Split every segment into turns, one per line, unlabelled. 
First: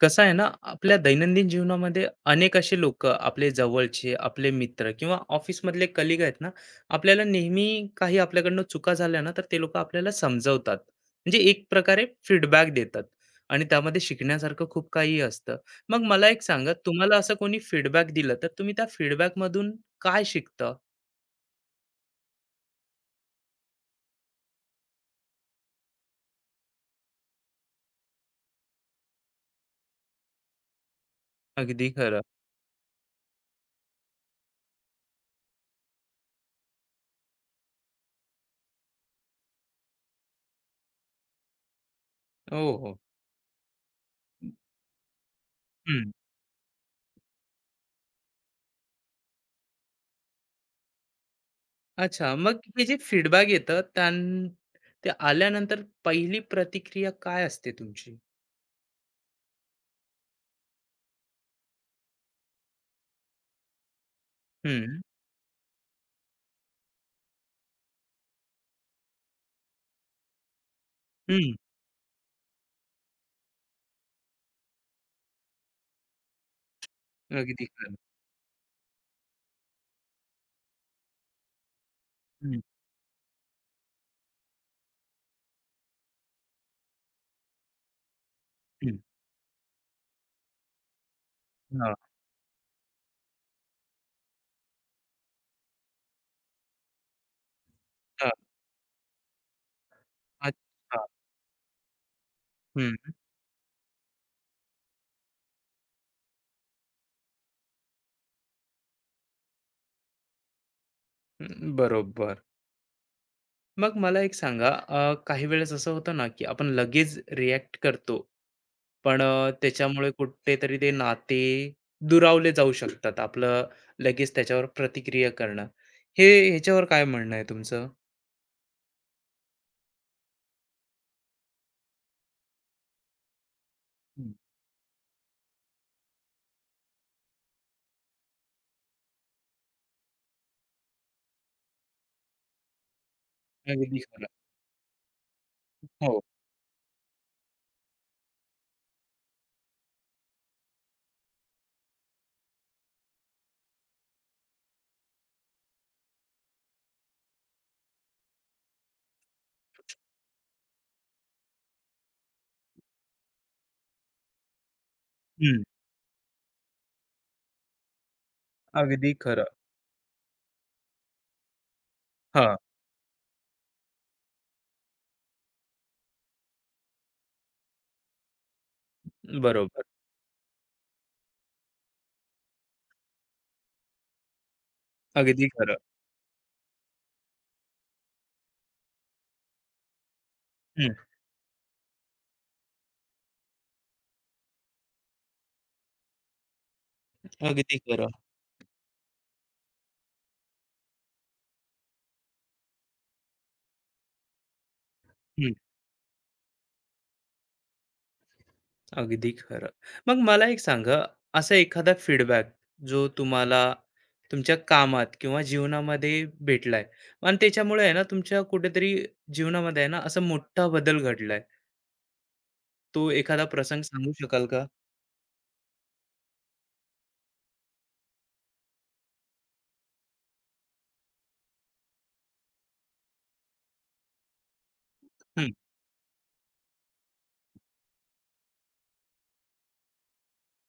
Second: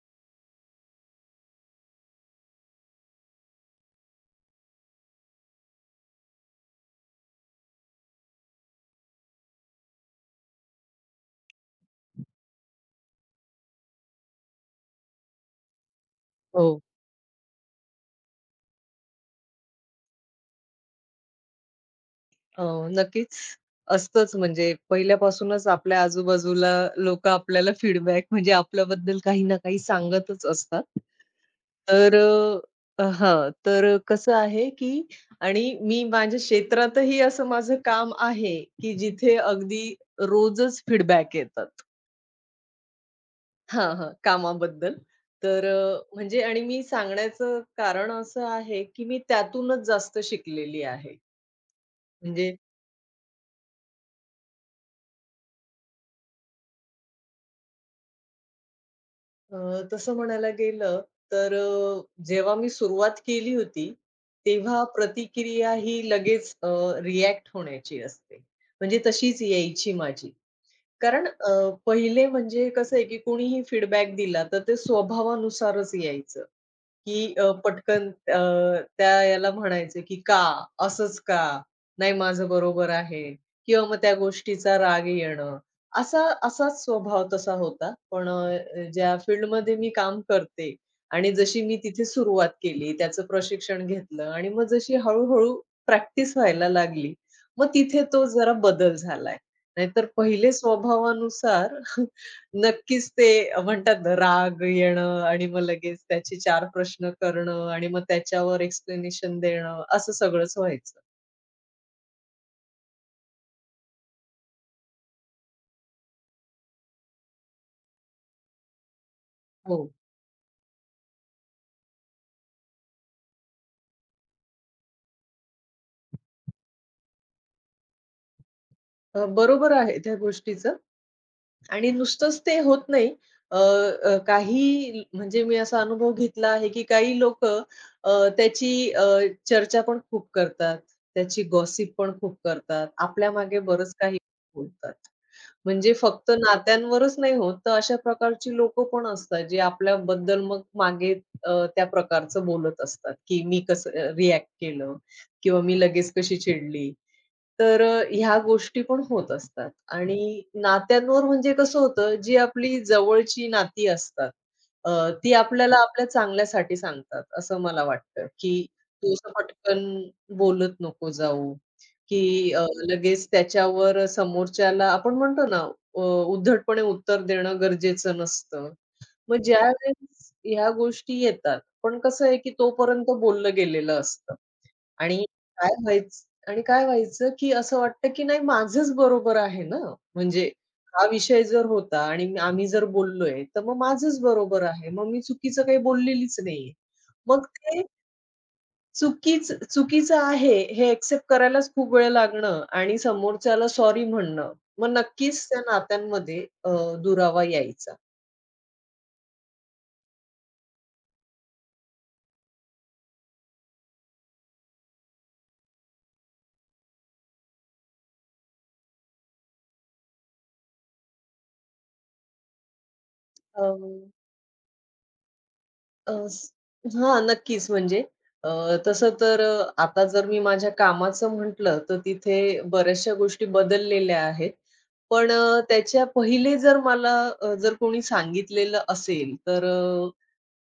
कसं आहे ना, आपल्या दैनंदिन जीवनामध्ये अनेक असे लोकं, आपले जवळचे, आपले मित्र किंवा ऑफिसमधले कलीग आहेत ना, आपल्याला नेहमी काही आपल्याकडनं चुका झाल्या ना, तर ते लोकं आपल्याला समजवतात. म्हणजे एक प्रकारे फीडबॅक देतात आणि त्यामध्ये शिकण्यासारखं खूप काही असतं. मग मला एक सांगा,
हो.
तुम्हाला असं कोणी फीडबॅक दिलं, तर तुम्ही त्या फीडबॅकमधून काय शिकता?
अ, नक्कीच असतंच म्हणजे पहिल्यापासूनच आपल्या आजूबाजूला लोकं आपल्याला फीडबॅक म्हणजे आपल्याबद्दल काही ना काही सांगतच असतात.
अगदी
तर
खरं.
अ, हां, तर अ, कसं आहे, की आणि मी माझ्या क्षेत्रातही असं माझं काम आहे, की जिथे अगदी रोजच फीडबॅक येतात.
हो, हो.
हां, हां, कामाबद्दल. तर
हं.
म्हणजे आणि मी सांगण्याचं कारण असं आहे, की मी त्यातूनच जास्त शिकलेली आहे.
अच्छा,
म्हणजे
मग हे जे फीडबॅक येतं त्यां ते आल्यानंतर पहिली प्रतिक्रिया काय असते तुमची?
अ, तसं म्हणायला गेलं तर जेव्हा मी सुरुवात केली होती, तेव्हा
हं,
प्रतिक्रिया ही लगेच रिॲक्ट होण्याची असते. म्हणजे तशीच यायची माझी. कारण
हं.
पहिले म्हणजे कसं आहे, की कोणीही फीडबॅक दिला, तर ते स्वभावानुसारच यायचं. की
अगदी खरं.
पटकन त्या याला म्हणायचं की "का? असंच का? नाही माझं
हं,
बरोबर आहे." किंवा मग त्या गोष्टीचा राग येणं. असाच स्वभाव तसा होता. पण
हं.
ज्या फील्डमध्ये मी काम करते आणि जशी मी
हां,
तिथे सुरुवात केली, त्याचं प्रशिक्षण घेतलं आणि मग जशी हळू प्रॅक्टिस व्हायला लागली, मग तिथे तो
हां.
जरा बदल झालाय. नाहीतर पहिले
अच्छा.
स्वभावानुसार
हं,
नक्कीच ते म्हणतात ना, राग येणं आणि मग लगेच त्याचे 4 प्रश्न करणं आणि मग त्याच्यावर एक्सप्लेनेशन देणं, असं सगळंच व्हायचं.
हं. बरोबर. मग मला एक सांगा, काही वेळेस असं होतं ना, की आपण लगेच रिएक्ट करतो, पण
हो.
त्याच्यामुळे कुठेतरी ते नाते दुरावले जाऊ शकतात. आपलं लगेच त्याच्यावर प्रतिक्रिया करणं. हे ह्याच्यावर काय म्हणणं आहे तुमचं?
बरोबर आहे त्या गोष्टीचं. आणि नुसतंच ते होत नाही. अ, अ,
हं,
काही म्हणजे मी असा अनुभव घेतला आहे, की काही लोक त्याची चर्चा पण खूप करतात. त्याची गॉसिप पण खूप करतात. आपल्या मागे बरंच
अगदी
काही
खरं.
बोलतात. म्हणजे
हो.
फक्त नात्यांवरच नाही होत, तर अशा प्रकारची लोकं पण असतात, जे आपल्याबद्दल मग मागे त्या प्रकारचं बोलत असतात, की मी कसं रिॲक्ट केलं किंवा मी लगेच कशी चिडली. तर ह्या गोष्टी पण होत असतात आणि नात्यांवर म्हणजे कसं होतं, जी आपली जवळची नाती असतात, अ, ती
हं.
आपल्याला आपल्या चांगल्यासाठी सांगतात, असं मला वाटतं, की
अगदी
तू असं
खरं.
पटकन बोलत नको जाऊ, की
हां,
लगेच त्याच्यावर समोरच्याला आपण म्हणतो ना, अ, उद्धटपणे उत्तर देणं गरजेचं नसतं. मग
बरोबर.
ज्यावेळेस ह्या गोष्टी येतात, पण कसं आहे, की तोपर्यंत बोललं गेलेलं असतं. आणि
अगदी
काय
खरं.
व्हायचं आणि काय व्हायचं, की असं वाटतं, की नाही माझंच बरोबर आहे ना. म्हणजे
हं,
हा विषय जर होता आणि आम्ही जर बोललोय, तर मग माझंच बरोबर आहे. मग मी चुकीचं काही बोललेलीच नाहीये. मग
अगदी
ते
खरं.
चुकीचं आहे हे एक्सेप्ट करायलाच खूप वेळ लागणं आणि समोरच्याला सॉरी म्हणणं. मग नक्कीच
हं.
त्या नात्यांमध्ये दुरावा यायचा.
अगदी खरं. मग मला एक सांगा, असा एखादा फीडबॅक जो तुम्हाला तुमच्या कामात किंवा जीवनामध्ये भेटलाय आणि त्याच्यामुळे आहे ना, तुमच्या कुठेतरी जीवनामध्ये आहे ना, असा मोठा बदल घडलाय. तो एखादा
अ
प्रसंग सांगू शकाल का?
अ, हां, नक्कीच. म्हणजे अ, तसं तर आता जर मी माझ्या कामाचं म्हटलं, तर तिथे बऱ्याचशा गोष्टी बदललेल्या आहेत. पण
हं,
त्याच्या पहिले जर मला जर कोणी सांगितलेलं असेल, तर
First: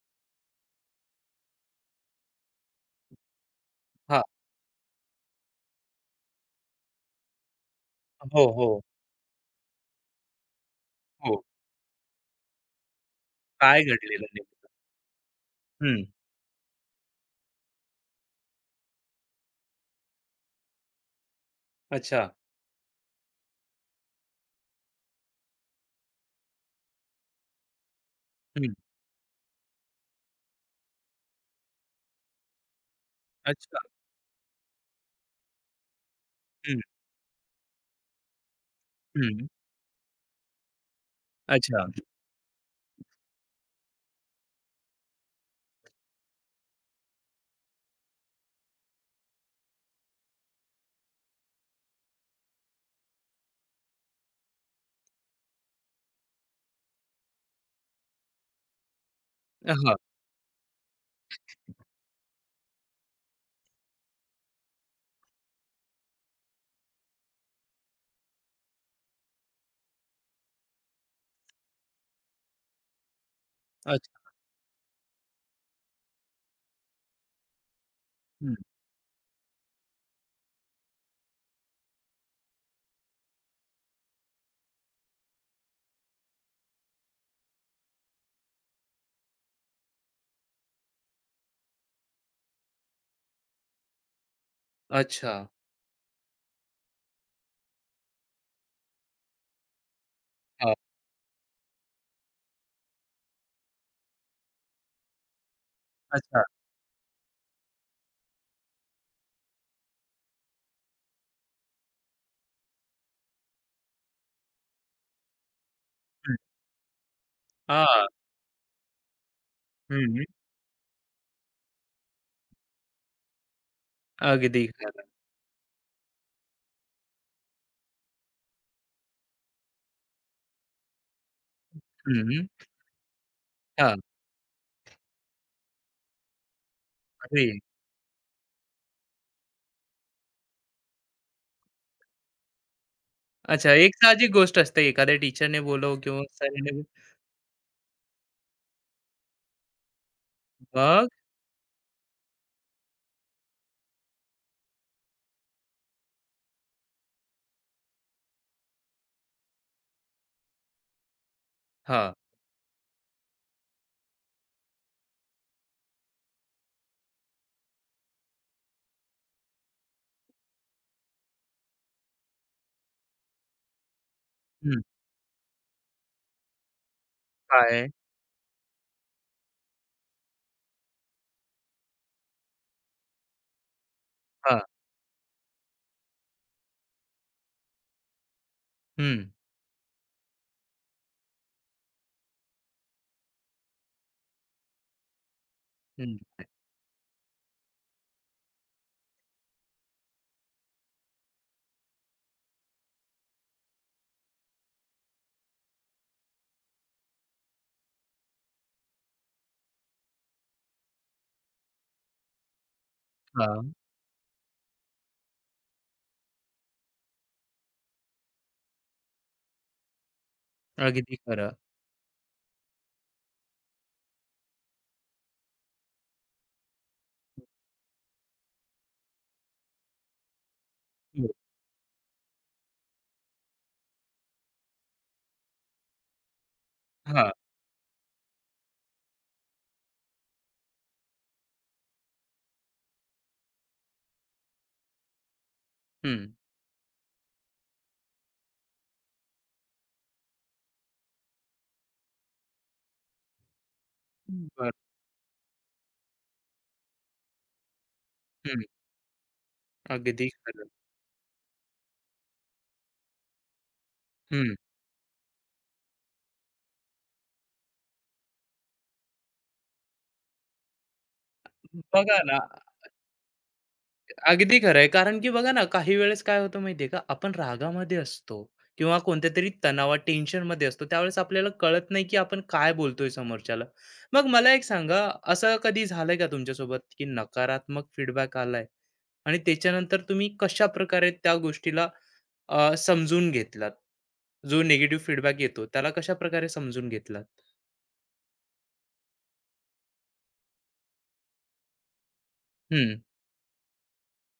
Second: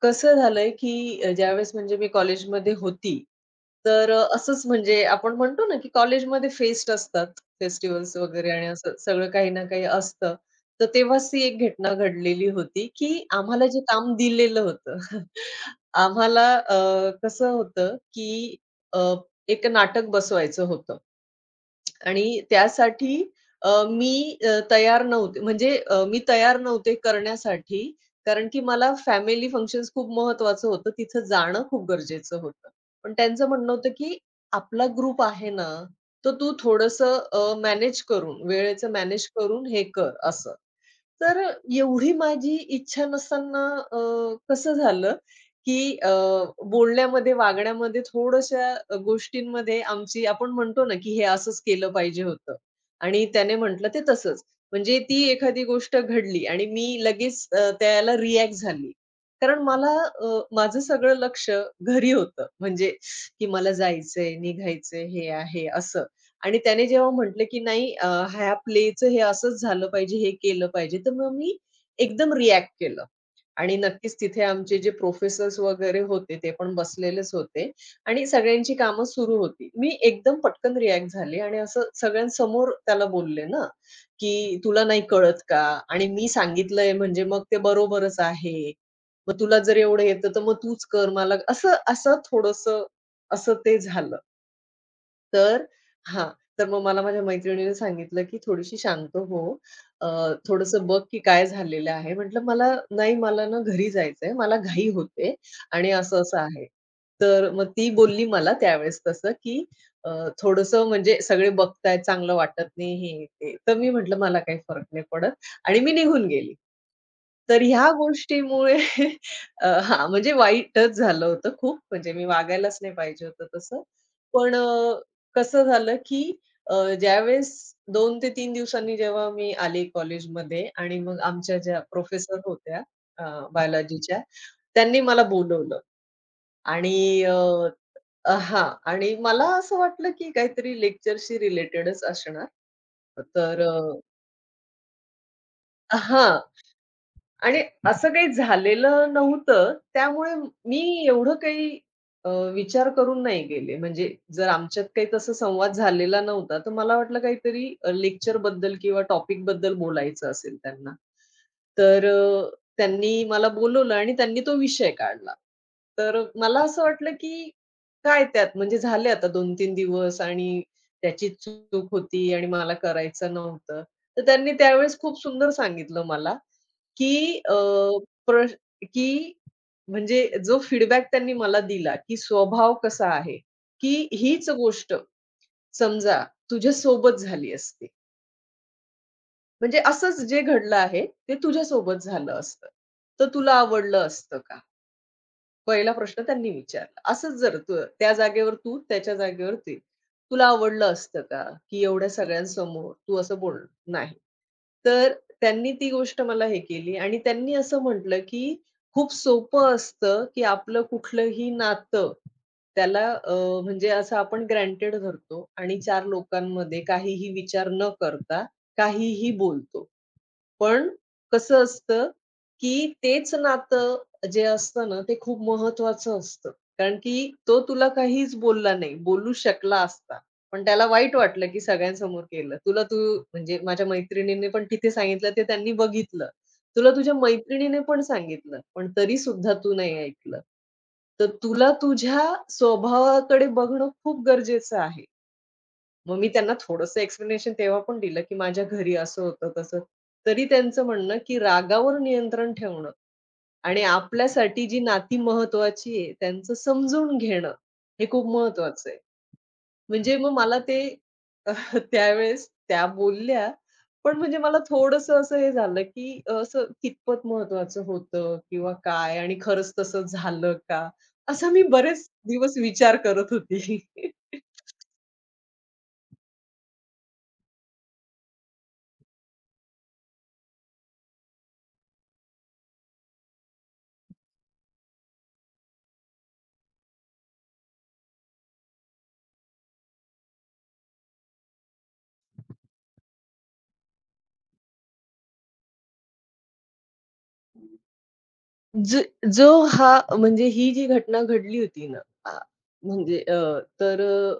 कसं झालंय, की ज्यावेळेस म्हणजे मी कॉलेजमध्ये होती, तर
हां.
असंच म्हणजे आपण म्हणतो ना, की कॉलेजमध्ये फेस्ट असतात, फेस्टिव्हल्स
हो,
वगैरे आणि
हो,
असं सगळं काही ना काही असतं. तर तेव्हाच ती
हो.
एक घटना घडलेली होती, की आम्हाला जे
काय
काम
घडलेलं
दिलेलं
नेमकं?
होतं,
हं.
आम्हाला कसं होतं, की अ, एक नाटक बसवायचं होतं.
अच्छा.
आणि त्यासाठी मी तयार नव्हते म्हणजे मी तयार नव्हते करण्यासाठी, कारण की
हं.
मला फॅमिली फंक्शन्स खूप महत्त्वाचं होतं. तिथं जाणं खूप गरजेचं होतं. पण त्यांचं म्हणणं
अच्छा.
होतं, की "आपला ग्रुप आहे ना, तर तू
हं,
थोडंसं मॅनेज करून, वेळेचं मॅनेज
हं.
करून हे कर," असं. तर
अच्छा.
एवढी माझी इच्छा नसताना कसं झालं, की बोलण्यामध्ये, वागण्यामध्ये थोड्याशा गोष्टींमध्ये आमची आपण म्हणतो ना, की हे असंच केलं पाहिजे होतं आणि त्याने म्हटलं ते तसंच. म्हणजे ती एखादी गोष्ट घडली आणि मी लगेच त्याला रिॲक्ट झाली. कारण मला
हां.
माझं सगळं लक्ष घरी होतं. म्हणजे की मला जायचंय, निघायचंय, हे आहे असं. आणि त्याने जेव्हा म्हटलं, की "नाही ह्या प्लेचं हे असंच झालं पाहिजे, हे केलं पाहिजे." तर मग मी एकदम रिएक्ट केलं. आणि नक्कीच
अच्छा.
तिथे आमचे जे प्रोफेसर्स वगैरे होते, ते पण बसलेलेच होते आणि
हं.
सगळ्यांची कामं सुरू होती. मी एकदम पटकन रिॲक्ट झाले आणि असं सगळ्यांसमोर त्याला बोलले ना, की "तुला नाही कळत का? आणि मी सांगितलंय म्हणजे मग ते बरोबरच आहे. मग तुला जर एवढं येतं, तर मग तूच कर मला" असं असं थोडंसं असं ते झालं.
अच्छा.
तर हां. तर मग मला माझ्या मैत्रिणीने सांगितलं, की "थोडीशी शांत हो, अ,
हां.
थोडंसं बघ की काय झालेलं आहे?" म्हटलं, "मला नाही, मला ना घरी जायचंय. मला घाई होते आणि असं-असं
अच्छा.
आहे." तर मग ती बोलली मला त्यावेळेस तसं की अ, थोडंसं म्हणजे सगळे बघतायत, चांगलं वाटत नाही, हे ते. तर मी म्हटलं, "मला काही फरक नाही पडत" आणि मी निघून
हं.
गेली. तर ह्या
हां.
गोष्टीमुळे हां,
हं.
म्हणजे वाईटच झालं होतं खूप. म्हणजे मी वागायलाच नाही पाहिजे होतं तसं. पण
अगदी खरं.
कसं झालं की ज्यावेळेस 2 ते तीन दिवसांनी जेव्हा मी आले कॉलेजमध्ये आणि मग आमच्या ज्या प्रोफेसर
हं.
होत्या अ,
हां.
बायोलॉजीच्या, त्यांनी मला बोलवलं आणि अ,
अरे!
अ, हां आणि मला असं वाटलं की काहीतरी लेक्चरशी रिलेटेडच असणार. तर
अच्छा, एक साहजिक गोष्ट असते एखाद्या टीचरने
अ
बोलावं किंवा
हां.
सरांनी
आणि असं काही झालेलं नव्हतं. त्यामुळे मी
मग
एवढं काही विचार करून नाही गेले. म्हणजे जर आमच्यात काही तसा संवाद झालेला नव्हता, तर मला वाटलं काहीतरी लेक्चरबद्दल किंवा टॉपिकबद्दल बोलायचं असेल त्यांना. तर
हां.
त्यांनी मला बोलवलं आणि त्यांनी तो विषय काढला. तर मला असं वाटलं, की काय त्यात म्हणजे झाले आता 2-3 दिवस आणि त्याची चूक होती आणि मला करायचं नव्हतं. तर त्यांनी
हं.
त्यावेळेस खूप सुंदर सांगितलं मला की अ,
काय?
प्र की म्हणजे जो फीडबॅक त्यांनी मला दिला, की स्वभाव कसा आहे, की हीच
हां.
गोष्ट समजा तुझ्यासोबत झाली असती.
हं,
म्हणजे असंच जे घडलं आहे, ते तुझ्यासोबत झालं असतं. तर तुला आवडलं असतं का? पहिला
हं.
प्रश्न त्यांनी विचारला. असंच जर तू त्या जागेवर तू, त्याच्या जागेवर ते. तुला आवडलं असतं का, की एवढ्या सगळ्यांसमोर तू असं बोल नाही. तर त्यांनी ती गोष्ट मला हे केली आणि त्यांनी असं म्हटलं, की खूप सोपं असतं, की आपलं कुठलंही नातं त्याला
हां.
म्हणजे असं आपण ग्रँटेड धरतो आणि 4 लोकांमध्ये काहीही विचार न करता काहीही बोलतो. पण
अगदी खरं.
कसं असतं, की तेच नातं जे असतं ना, ते खूप महत्त्वाचं असतं. कारण की तो तुला काहीच बोलला नाही. बोलू शकला असता. पण त्याला वाईट
हं.
वाटलं, की सगळ्यांसमोर केलं. तुला तू म्हणजे माझ्या मैत्रिणीने पण तिथे सांगितलं, ते त्यांनी बघितलं. तुला तुझ्या
हां.
मैत्रिणीने पण सांगितलं, पण तरीसुद्धा तू नाही ऐकलं. तर तुला तुझ्या स्वभावाकडे बघणं खूप गरजेचं आहे. मग
हं.
मी त्यांना थोडंसं एक्सप्लेनेशन तेव्हा पण दिलं, की माझ्या घरी असं होतं, तसं. तरी त्यांचं म्हणणं, की रागावर नियंत्रण ठेवणं आणि आपल्यासाठी
बरं.
जी नाती महत्त्वाची आहे, त्यांचं समजून घेणं, हे खूप
हं.
महत्त्वाचं आहे. म्हणजे
अगदी
मग मला
खरं.
ते त्यावेळेस त्या बोलल्या, पण म्हणजे
हं.
मला थोडंसं असं हे झालं, की असं कितपत महत्त्वाचं होतं किंवा काय आणि खरंच तसं झालं का? असा मी बरेच
बघा ना
दिवस विचार करत होती.
अगदी खरं आहे. कारण की बघा ना, काही वेळेस काय होतं माहिती आहे का, आपण रागामध्ये असतो किंवा कोणत्यातरी तणावात, टेन्शनमध्ये असतो. त्यावेळेस आपल्याला कळत नाही, की आपण काय बोलतोय समोरच्याला. मग मला एक सांगा, असं कधी झालंय का तुमच्यासोबत, की नकारात्मक फीडबॅक आलाय आणि त्याच्यानंतर तुम्ही कशाप्रकारे त्या गोष्टीला समजून घेतलात? जो निगेटिव्ह फीडबॅक येतो, त्याला कशाप्रकारे समजून घेतलात?
जो जो हा म्हणजे ही जी घटना घडली होती ना, आ,
हं.
म्हणजे तर अ,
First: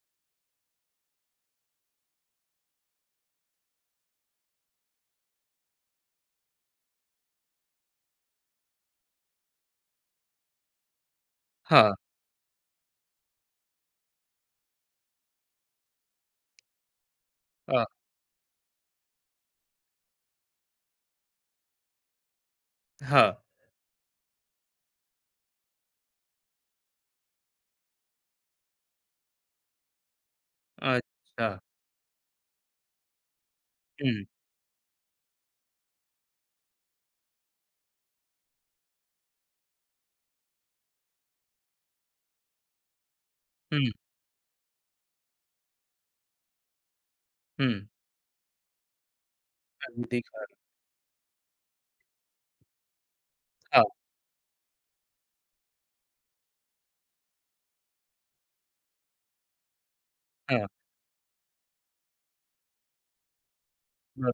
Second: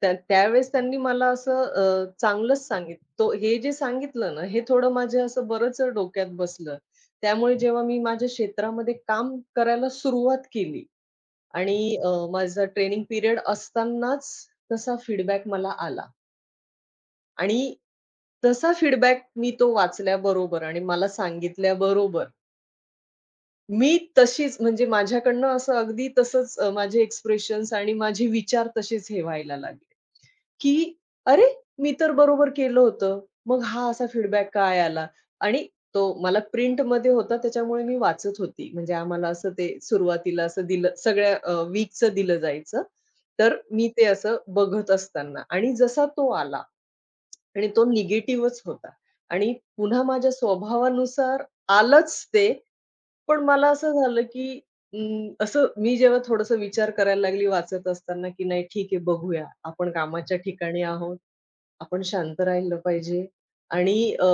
त्यावेळेस त्यांनी मला असं चांगलंच सांगितलं. तो हे जे सांगितलं ना, हे थोडं माझ्या असं बरंच डोक्यात बसलं. त्यामुळे जेव्हा मी माझ्या क्षेत्रामध्ये काम करायला सुरुवात केली आणि
हां.
माझा ट्रेनिंग पिरियड असतानाच तसा फीडबॅक मला आला आणि
हां.
तसा फीडबॅक मी तो वाचल्याबरोबर आणि मला सांगितल्याबरोबर
हां.
मी तशीच म्हणजे माझ्याकडनं असं अगदी तसंच माझे एक्सप्रेशन्स आणि माझे विचार तसेच हे व्हायला लागले, की "अरे!
अच्छा.
मी तर बरोबर केलं होतं. मग हा असा
हं,
फीडबॅक काय आला?" आणि तो मला प्रिंटमध्ये होता त्याच्यामुळे मी वाचत होती. म्हणजे आम्हाला असं ते सुरुवातीला असं दिलं सगळ्या वीकचं दिलं जायचं. तर
हं,
मी ते असं बघत असताना आणि जसा तो आला आणि
हं.
तो निगेटिव्हच होता आणि पुन्हा
अगदी
माझ्या
खरं.
स्वभावानुसार आलंच ते पण मला
हां,
असं झालं, की असं मी जेव्हा थोडंसं विचार करायला लागली वाचत असताना, की नाही ठीक आहे बघूया. आपण कामाच्या
हां.
ठिकाणी आहोत. आपण शांत राहिलं पाहिजे आणि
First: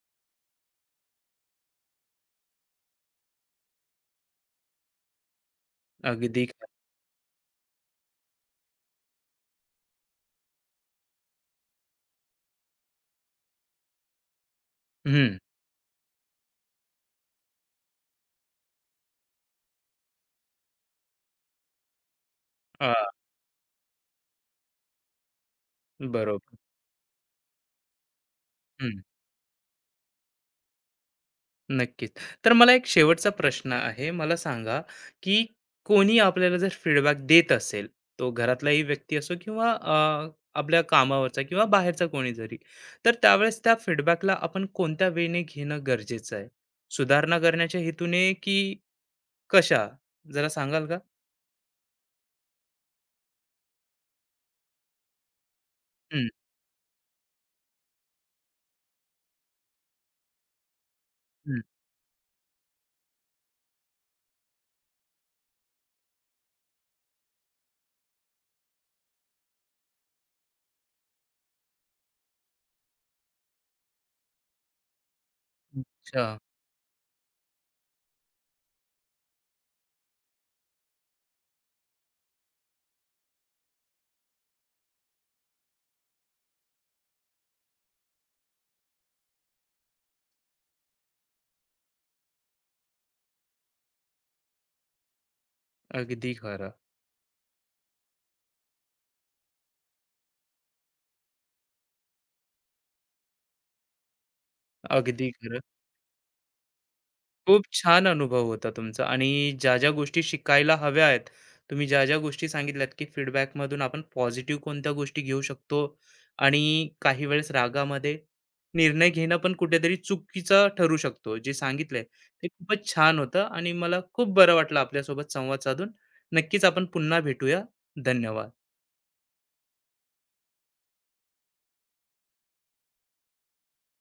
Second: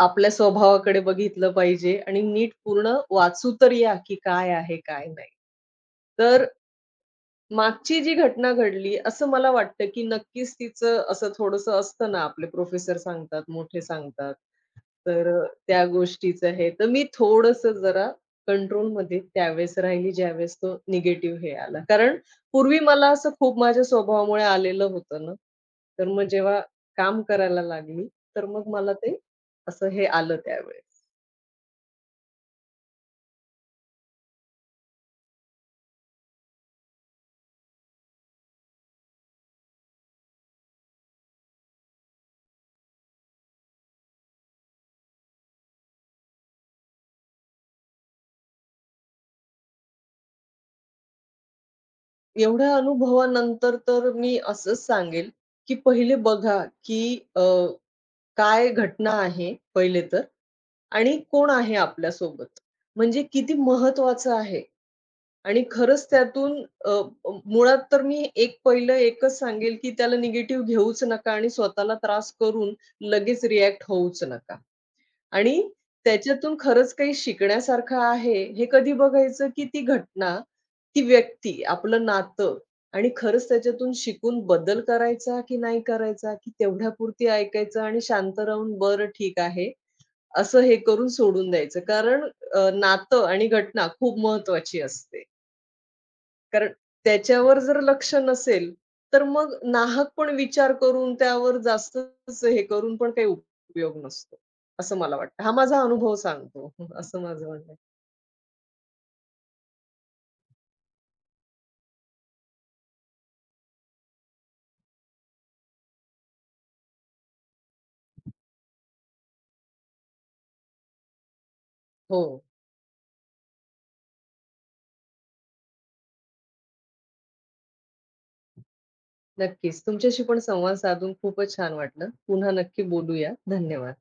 आपल्या स्वभावाकडे बघितलं पाहिजे आणि नीट पूर्ण वाचू तर या, की काय आहे, काय नाही. तर
अगदी खरं.
मागची जी घटना घडली असं मला वाटतं, की नक्कीच तिचं असं थोडंसं असतं ना, आपले प्रोफेसर सांगतात, मोठे सांगतात, तर
हं.
त्या गोष्टीचं हे. तर मी थोडंसं जरा कंट्रोलमध्ये त्यावेळेस राहिली, ज्यावेळेस तो निगेटिव्ह हे आला. कारण पूर्वी
अ,
मला असं खूप माझ्या स्वभावामुळे आलेलं होतं ना, तर मग
बरोबर.
जेव्हा काम करायला लागली, तर मग मला
हं,
ते असं हे आलं त्यावेळेस.
नक्कीच. तर मला एक शेवटचा प्रश्न आहे. मला सांगा, की कोणी आपल्याला जर फीडबॅक देत असेल, तो घरातलाही व्यक्ती असो किंवा आपल्या कामावरचा किंवा बाहेरचा कोणी जरी, तर त्यावेळेस त्या फीडबॅकला आपण कोणत्या वेने घेणं गरजेचं आहे? सुधारणा करण्याच्या हेतूने की कशा? जरा सांगाल का?
एवढ्या अनुभवानंतर तर मी असंच सांगेल, की पहिले
हं,
बघा, की अ, काय घटना आहे पहिले तर आणि कोण
हं.
आहे आपल्यासोबत. म्हणजे किती महत्त्वाचं आहे. आणि खरंच त्यातून अ, अ, मुळात तर मी एक पहिलं एकच सांगेल, की त्याला निगेटिव्ह घेऊच नका आणि स्वतःला त्रास करून लगेच रिएक्ट होऊच नका. आणि
अच्छा.
त्याच्यातून खरंच काही शिकण्यासारखं आहे, हे कधी बघायचं, की ती घटना, ती व्यक्ती, आपलं नातं आणि खरंच त्याच्यातून शिकून बदल करायचा की नाही करायचा, की तेवढ्यापुरती ऐकायचं आणि शांत राहून बरं ठीक आहे, असं हे करून सोडून द्यायचं. कारण नातं आणि घटना खूप महत्त्वाची असते.
अगदी खरं.
कारण त्याच्यावर जर लक्ष नसेल, तर मग नाहक पण विचार करून त्यावर जास्तच हे करून पण काही उपयोग नसतो, असं मला
अगदी
वाटतं. हा
खरं.
माझा अनुभव सांगतो. असं माझं
खूप
म्हणणं आहे.
छान अनुभव होता तुमचा आणि ज्या ज्या गोष्टी शिकायला हव्या आहेत, तुम्ही ज्या ज्या गोष्टी सांगितल्यात की feedback मधून आपण पॉझिटिव्ह कोणत्या गोष्टी घेऊ शकतो आणि काही वेळेस रागामध्ये निर्णय घेणं पण कुठेतरी चुकीचं ठरू शकतो. जे सांगितलंय
हो,
ते खूपच छान होतं आणि मला खूप बरं वाटलं आपल्यासोबत संवाद साधून. नक्कीच आपण पुन्हा भेटूया. धन्यवाद.
नक्कीच. तुमच्याशी पण संवाद साधून खूपच छान वाटलं. पुन्हा नक्की बोलूया. धन्यवाद.